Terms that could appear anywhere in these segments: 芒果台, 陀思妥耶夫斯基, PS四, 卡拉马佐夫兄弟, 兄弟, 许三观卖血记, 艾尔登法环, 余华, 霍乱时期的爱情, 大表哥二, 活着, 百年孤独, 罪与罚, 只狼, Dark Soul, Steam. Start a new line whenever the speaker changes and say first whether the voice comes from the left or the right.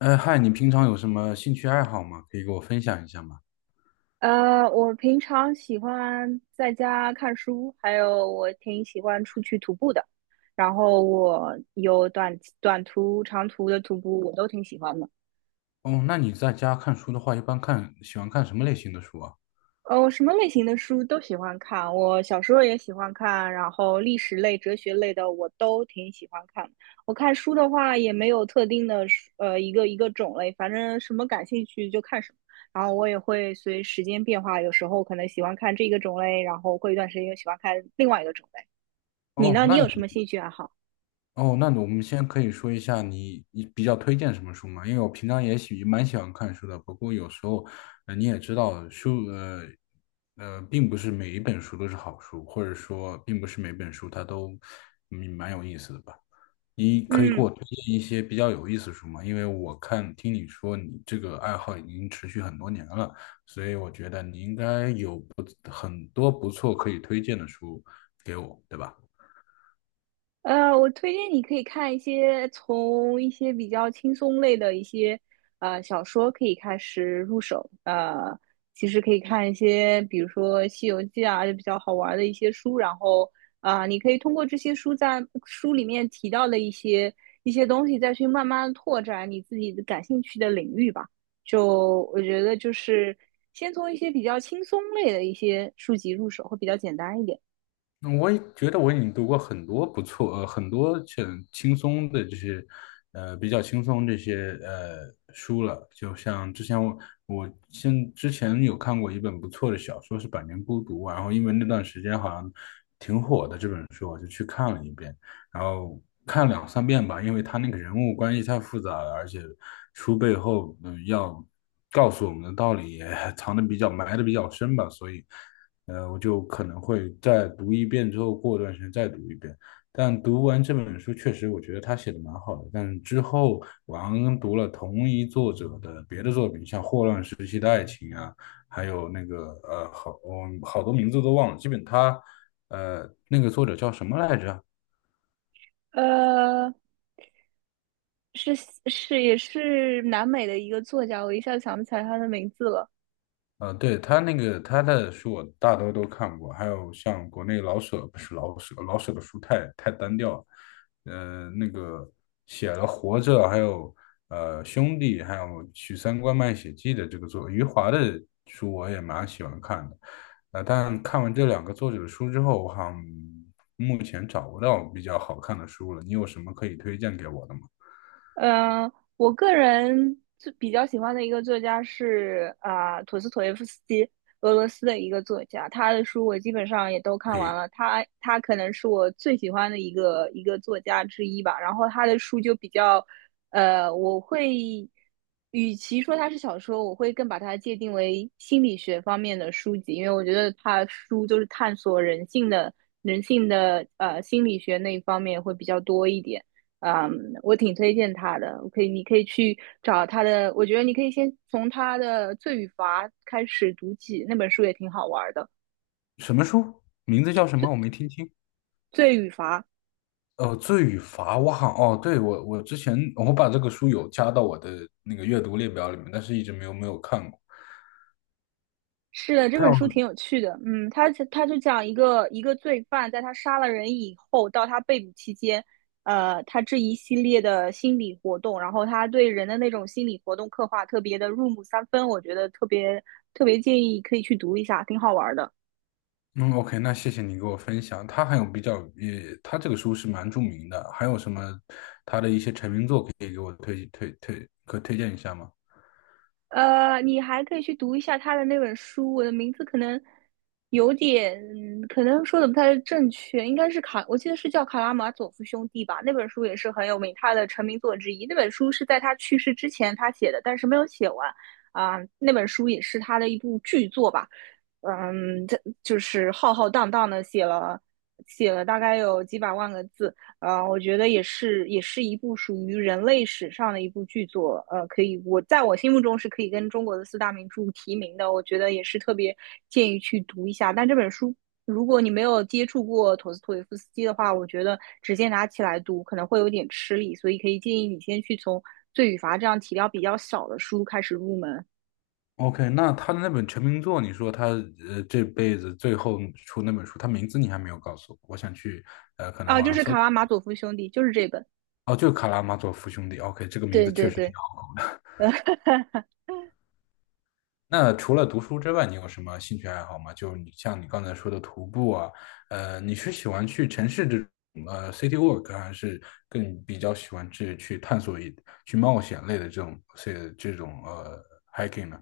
left: 哎嗨，你平常有什么兴趣爱好吗？可以给我分享一下吗？
right: 我平常喜欢在家看书，还有我挺喜欢出去徒步的。然后我有短途、长途的徒步，我都挺喜欢的。
left: 哦，那你在家看书的话，一般看，喜欢看什么类型的书啊？
right: 我什么类型的书都喜欢看，我小时候也喜欢看，然后历史类、哲学类的我都挺喜欢看。我看书的话也没有特定的书一个种类，反正什么感兴趣就看什么。然后我也会随时间变化，有时候可能喜欢看这个种类，然后过一段时间又喜欢看另外一个种类。你
left: 哦，
right: 呢？你
left: 那你，
right: 有什么兴趣爱好？
left: 哦，那我们先可以说一下你比较推荐什么书吗？因为我平常也喜蛮喜欢看书的，不过有时候，你也知道，书，并不是每一本书都是好书，或者说，并不是每本书它都，蛮有意思的吧。你可以给
right: 嗯，
left: 我推荐一些比较有意思的书吗？因为我看听你说你这个爱好已经持续很多年了，所以我觉得你应该有不很多不错可以推荐的书给我，对吧？
right: 我推荐你可以看一些从一些比较轻松类的一些小说可以开始入手。其实可以看一些，比如说《西游记》啊，就比较好玩的一些书。然后你可以通过这些书在书里面提到的一些东西，再去慢慢拓展你自己的感兴趣的领域吧。就我觉得就是先从一些比较轻松类的一些书籍入手，会比较简单一点。
left: 那我也觉得我已经读过很多不错，很多很轻松的这些，比较轻松这些书了。就像之前我我现之前有看过一本不错的小说是《百年孤独》啊，然后因为那段时间好像。然后看了两三遍吧，因为他那个人物关系太复杂了，而且书背后要告诉我们的道理也 藏的比较埋的比较深吧，所以我就可能会再读一遍之后，过段时间再读一遍。但读完这本书，确实我觉得他写的蛮好的。但之后我刚刚读了同一作者的别的作品，像《霍乱时期的爱情》啊，还有那个好，我好多名字都忘了。基本他那个作者叫什么来着？
right: 呃，是是也是南美的一个作家，我一下想不起来他的名字了。
left: 对，他那个他的书我大多都看过，还有像国内老舍，不是老舍，老舍的书太单调了，那个写了《活着》，还有《兄弟》，还有《许三观卖血记》的这个作，余华的书我也蛮喜欢看的。但看完这两个作者的书之后，我好像目前找不到比较好看的书了，你有什么可以推荐给我的吗？
right: 嗯，我个人最比较喜欢的一个作家是啊，陀思妥耶夫斯基，俄罗斯的一个作家，他的书我基本上也都看完
left: 呸，
right: 了。他可能是我最喜欢的一个作家之一吧。然后他的书就比较，我会与其说它是小说，我会更把它界定为心理学方面的书籍，因为我觉得他书就是探索人性的心理学那一方面会比较多一点。我挺推荐他的，我可以，你可以去找他的。我觉得你可以先从他的《罪与罚》开始读起，那本书也挺好玩儿的，
left: 什么书？名字叫什么？我没听清。
right: 《罪与罚》
left: 呃，罪与罚，我好哦，对我之前我把这个书有加到我的那个阅读列表里面，但是一直没有看过。
right: 是的，这
left: 他
right: 本
left: 有
right: 书挺有趣的。嗯，他就讲一个罪犯，在他杀了人以后，到他被捕期间，他这一系列的心理活动，然后他对人的那种心理活动刻画特别的入木三分，我觉得特别特别建议可以去读一下，挺好玩儿的。
left: 嗯，OK，那谢谢你给我分享。他还有比较也，他这个书是蛮著名的，还有什么他的一些成名作可以给我推荐一下吗
right: 你还可以去读一下他的那本书，我的名字可能有点，可能说的不太正确，应该是卡，我记得是叫《卡拉马佐夫兄弟》吧。那本书也是很有名，他的成名作之一。那本书是在他去世之前他写的，但是没有写完那本书也是他的一部巨作吧。他就是浩浩荡荡的写了大概有几百万个字，我觉得也是，也是一部属于人类史上的一部巨作。可以，我在我心目中是可以跟中国的四大名著提名的。我觉得也是特别建议去读一下。但这本书，如果你没有接触过陀思妥耶夫斯基的话，我觉得直接拿起来读可能会有点吃力，所以可以建议你先去从《罪与罚》这样体量比较小的书开始入门。
left: ？OK，那他的那本成名作，你说他这辈子最后出那本书，他名字你还没有告诉我，我想去可能
right: 就
left: 吗？
right: 是《卡拉马佐夫兄弟》，就是这本。
left: 哦，就《卡拉马佐夫兄弟》。OK，这个名
right: 对
left: 字确
right: 对
left: 实。
right: 对，呃，
left: 那除了读书之外，你有什么兴趣爱好吗？就你像你刚才说的徒步啊，你是喜欢去城市这种city walk，还是更比较喜欢去探索一去冒险类的这种 hiking 呢？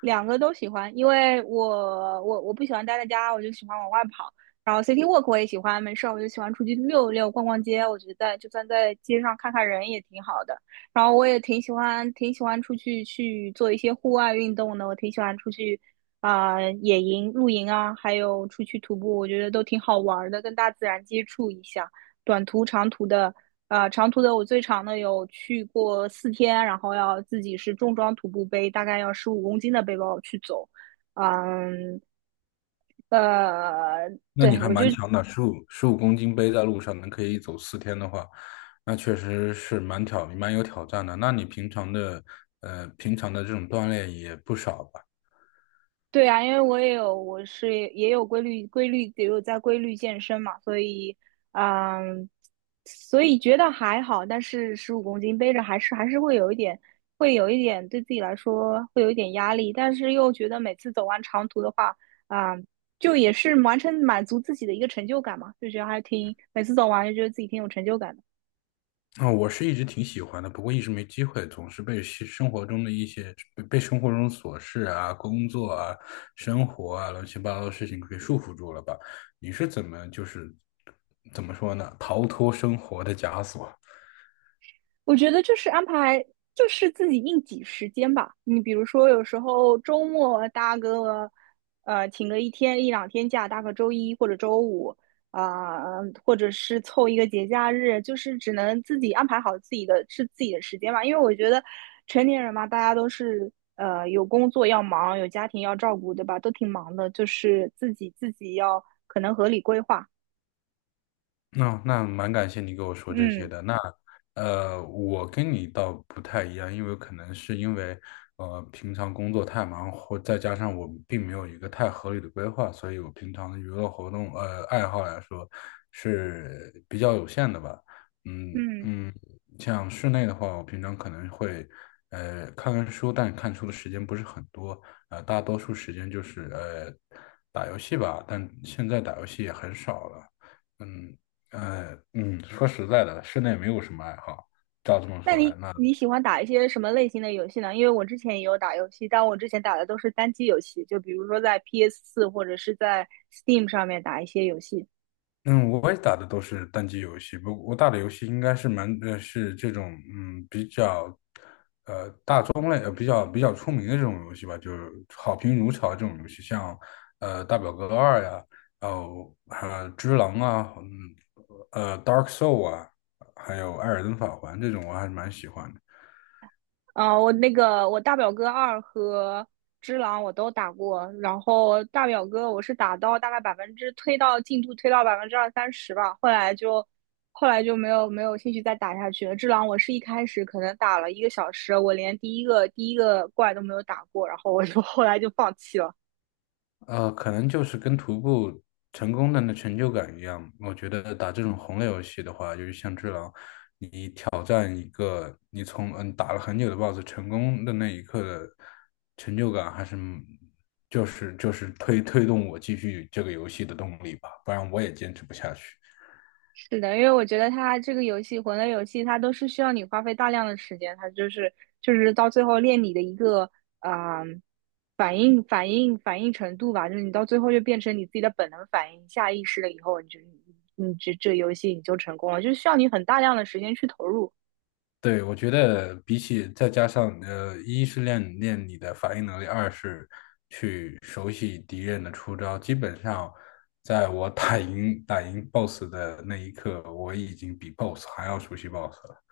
right: 两个都喜欢，因为我不喜欢待在家，我就喜欢往外跑。然后 city walk 我也喜欢，没事我就喜欢出去溜一溜、逛逛街。我觉得就算在街上看看人也挺好的。然后我也挺喜欢，挺喜欢出去去做一些户外运动的。我挺喜欢出去野营、露营啊，还有出去徒步，我觉得都挺好玩的，跟大自然接触一下。短途、长途的。长途的我最长的有去过4天，然后要自己是重装徒步背，大概要十五公斤的背包去走。嗯，呃，
left: 那你
right: 对，
left: 还蛮强的，十五公斤背在路上能可以走4天的话，那确实是蛮有挑战的。那你平常的这种锻炼也不少吧？
right: 对啊，因为我也有，我是也有规律，规律也有在规律健身嘛，所以，嗯，所以觉得还好，但是十五公斤背着还是会有一点，会有一点对自己来说会有一点压力，但是又觉得每次走完长途的话，啊、就也是完成满足自己的一个成就感嘛，就觉得还挺，每次走完就觉得自己挺有成就感的。
left: 啊、我是一直挺喜欢的，不过一直没机会，总是被西生活中的一些被生活中琐事啊、工作啊、生活啊乱七八糟的事情给束缚住了吧？你是怎么说呢？逃脱生活的枷锁？
right: 我觉得就是安排，就是自己硬挤时间吧。你比如说，有时候周末啊搭个，请个一天一两天假，搭个周一或者周五，啊、或者是凑一个节假日，就是只能自己安排好自己的是自己的时间吧。因为我觉得成年人嘛，大家都是有工作要忙，有家庭要照顾，对吧？都挺忙的，就是自己要可能合理规划。
left: 那那蛮感谢你给我说这些
right: 嗯
left: 的。那我跟你倒不太一样，因为可能是因为平常工作太忙，或再加上我并没有一个太合理的规划，所以我平常的娱乐活动爱好来说是比较有限的吧。嗯
right: 嗯。
left: 嗯，像室内的话，我平常可能会看看书，但看书的时间不是很多，大多数时间就是打游戏吧，但现在打游戏也很少了。嗯，说实在的，室内没有什么爱好。照这么
right: 那
left: 说来，
right: 你
left: 那
right: 你喜欢打一些什么类型的游戏呢？因为我之前也有打游戏，但我之前打的都是单机游戏，就比如说在 PS4或者是在 Steam 上面打一些游戏。
left: 嗯，我也打的都是单机游戏，不，我打的游戏应该是是这种比较比较比较出名的这种游戏吧，就是好评如潮这种游戏，像大表哥二呀，然后只狼啊，Dark Soul 啊，还有艾尔登法环这种，我还是蛮喜欢的。
right: 我那个我大表哥二和只狼我都打过，然后大表哥我是打到大概百分之推到进度推到20%-30%吧，后来就没有兴趣再打下去了。只狼我是一开始可能打了1个小时，我连第一个怪都没有打过，然后我就 后来就放弃了。
left: 可能就是跟徒步成功的那成就感一样。我觉得打这种红类游戏的话，就是像《只狼》，挑战一个你从打了很久的 BOSS 成功的那一刻的成就感，还是就是动我继续这个游戏的动力吧，不然我也坚持不下去。
right: 是的，因为我觉得它这个游戏魂类游戏，它都是需要你花费大量的时间，它就是到最后练你的一个啊、反应程度吧，就是你到最后就变成你自己的本能反应，下意识了以后，你这游戏你就成功了，就是需要你很大量的时间去投入。
left: 对，我觉得比起再加上一是练练你的反应能力，二是去熟悉敌人的出招。基本上，在我打赢 BOSS 的那一刻，我已经比 BOSS 还要熟悉 BOSS 了。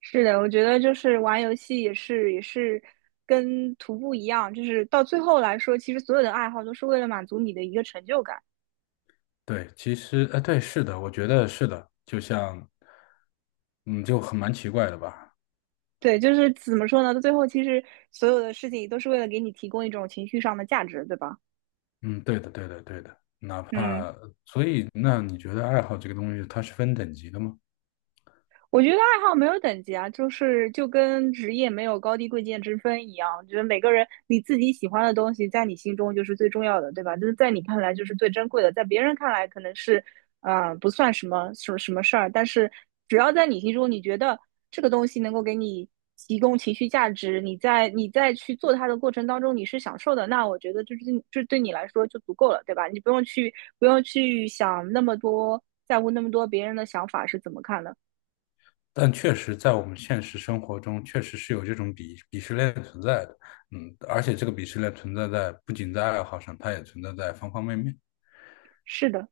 right: 是的，我觉得就是玩游戏也是跟徒步一样，就是到最后来说，其实所有的爱好都是为了满足你的一个成就感。
left: 对，其实对，是的，我觉得是的，就像嗯，就很蛮奇怪的吧。
right: 对，就是怎么说呢？到最后，其实所有的事情都是为了给你提供一种情绪上的价值，对吧？
left: 嗯，对的，对的，对的。哪
right: 嗯。
left: 怕所以，那你觉得爱好这个东西，它是分等级的吗？
right: 我觉得爱好没有等级啊，就是就跟职业没有高低贵贱之分一样。我觉得每个人你自己喜欢的东西，在你心中就是最重要的，对吧？就是在你看来就是最珍贵的，在别人看来可能是，不算什么什么什么事儿，但是只要在你心中，你觉得这个东西能够给你提供情绪价值，你在去做它的过程当中你是享受的，那我觉得这对就对你来说就足够了，对吧？你不用去不用去想那么多，在乎那么多别人的想法是怎么看的。
left: 但确实，在我们现实生活中，确实是有这种鄙视链存在的。嗯，而且这个鄙视链存在在不仅在爱好上，它也存在在方方面面。
right: 是的。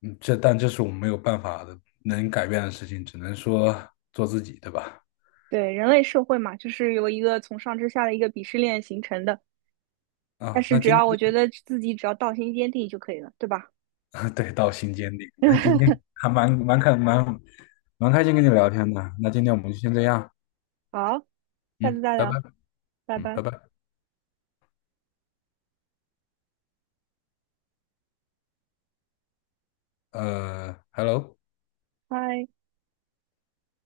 left: 嗯，这但这是我们没有办法的，能改变的事情，只能说做自己，对吧？
right: 对，人类社会嘛，就是由一个从上至下的一个鄙视链形成的。但
left: 啊，
right: 是
left: 那
right: 只
left: 今
right: 要我
left: 天
right: 觉得自己只要道心坚定就可以了，对吧？
left: 啊 对到心坚定。那今 天还蛮开心跟你聊天的。那今天我们就先这样。
right: 好，下次
left: 嗯，
right: 再
left: 拜拜。
right: 聊，拜
left: 嗯，
right: 拜，
left: 拜拜。呃，hello。
right: 嗨。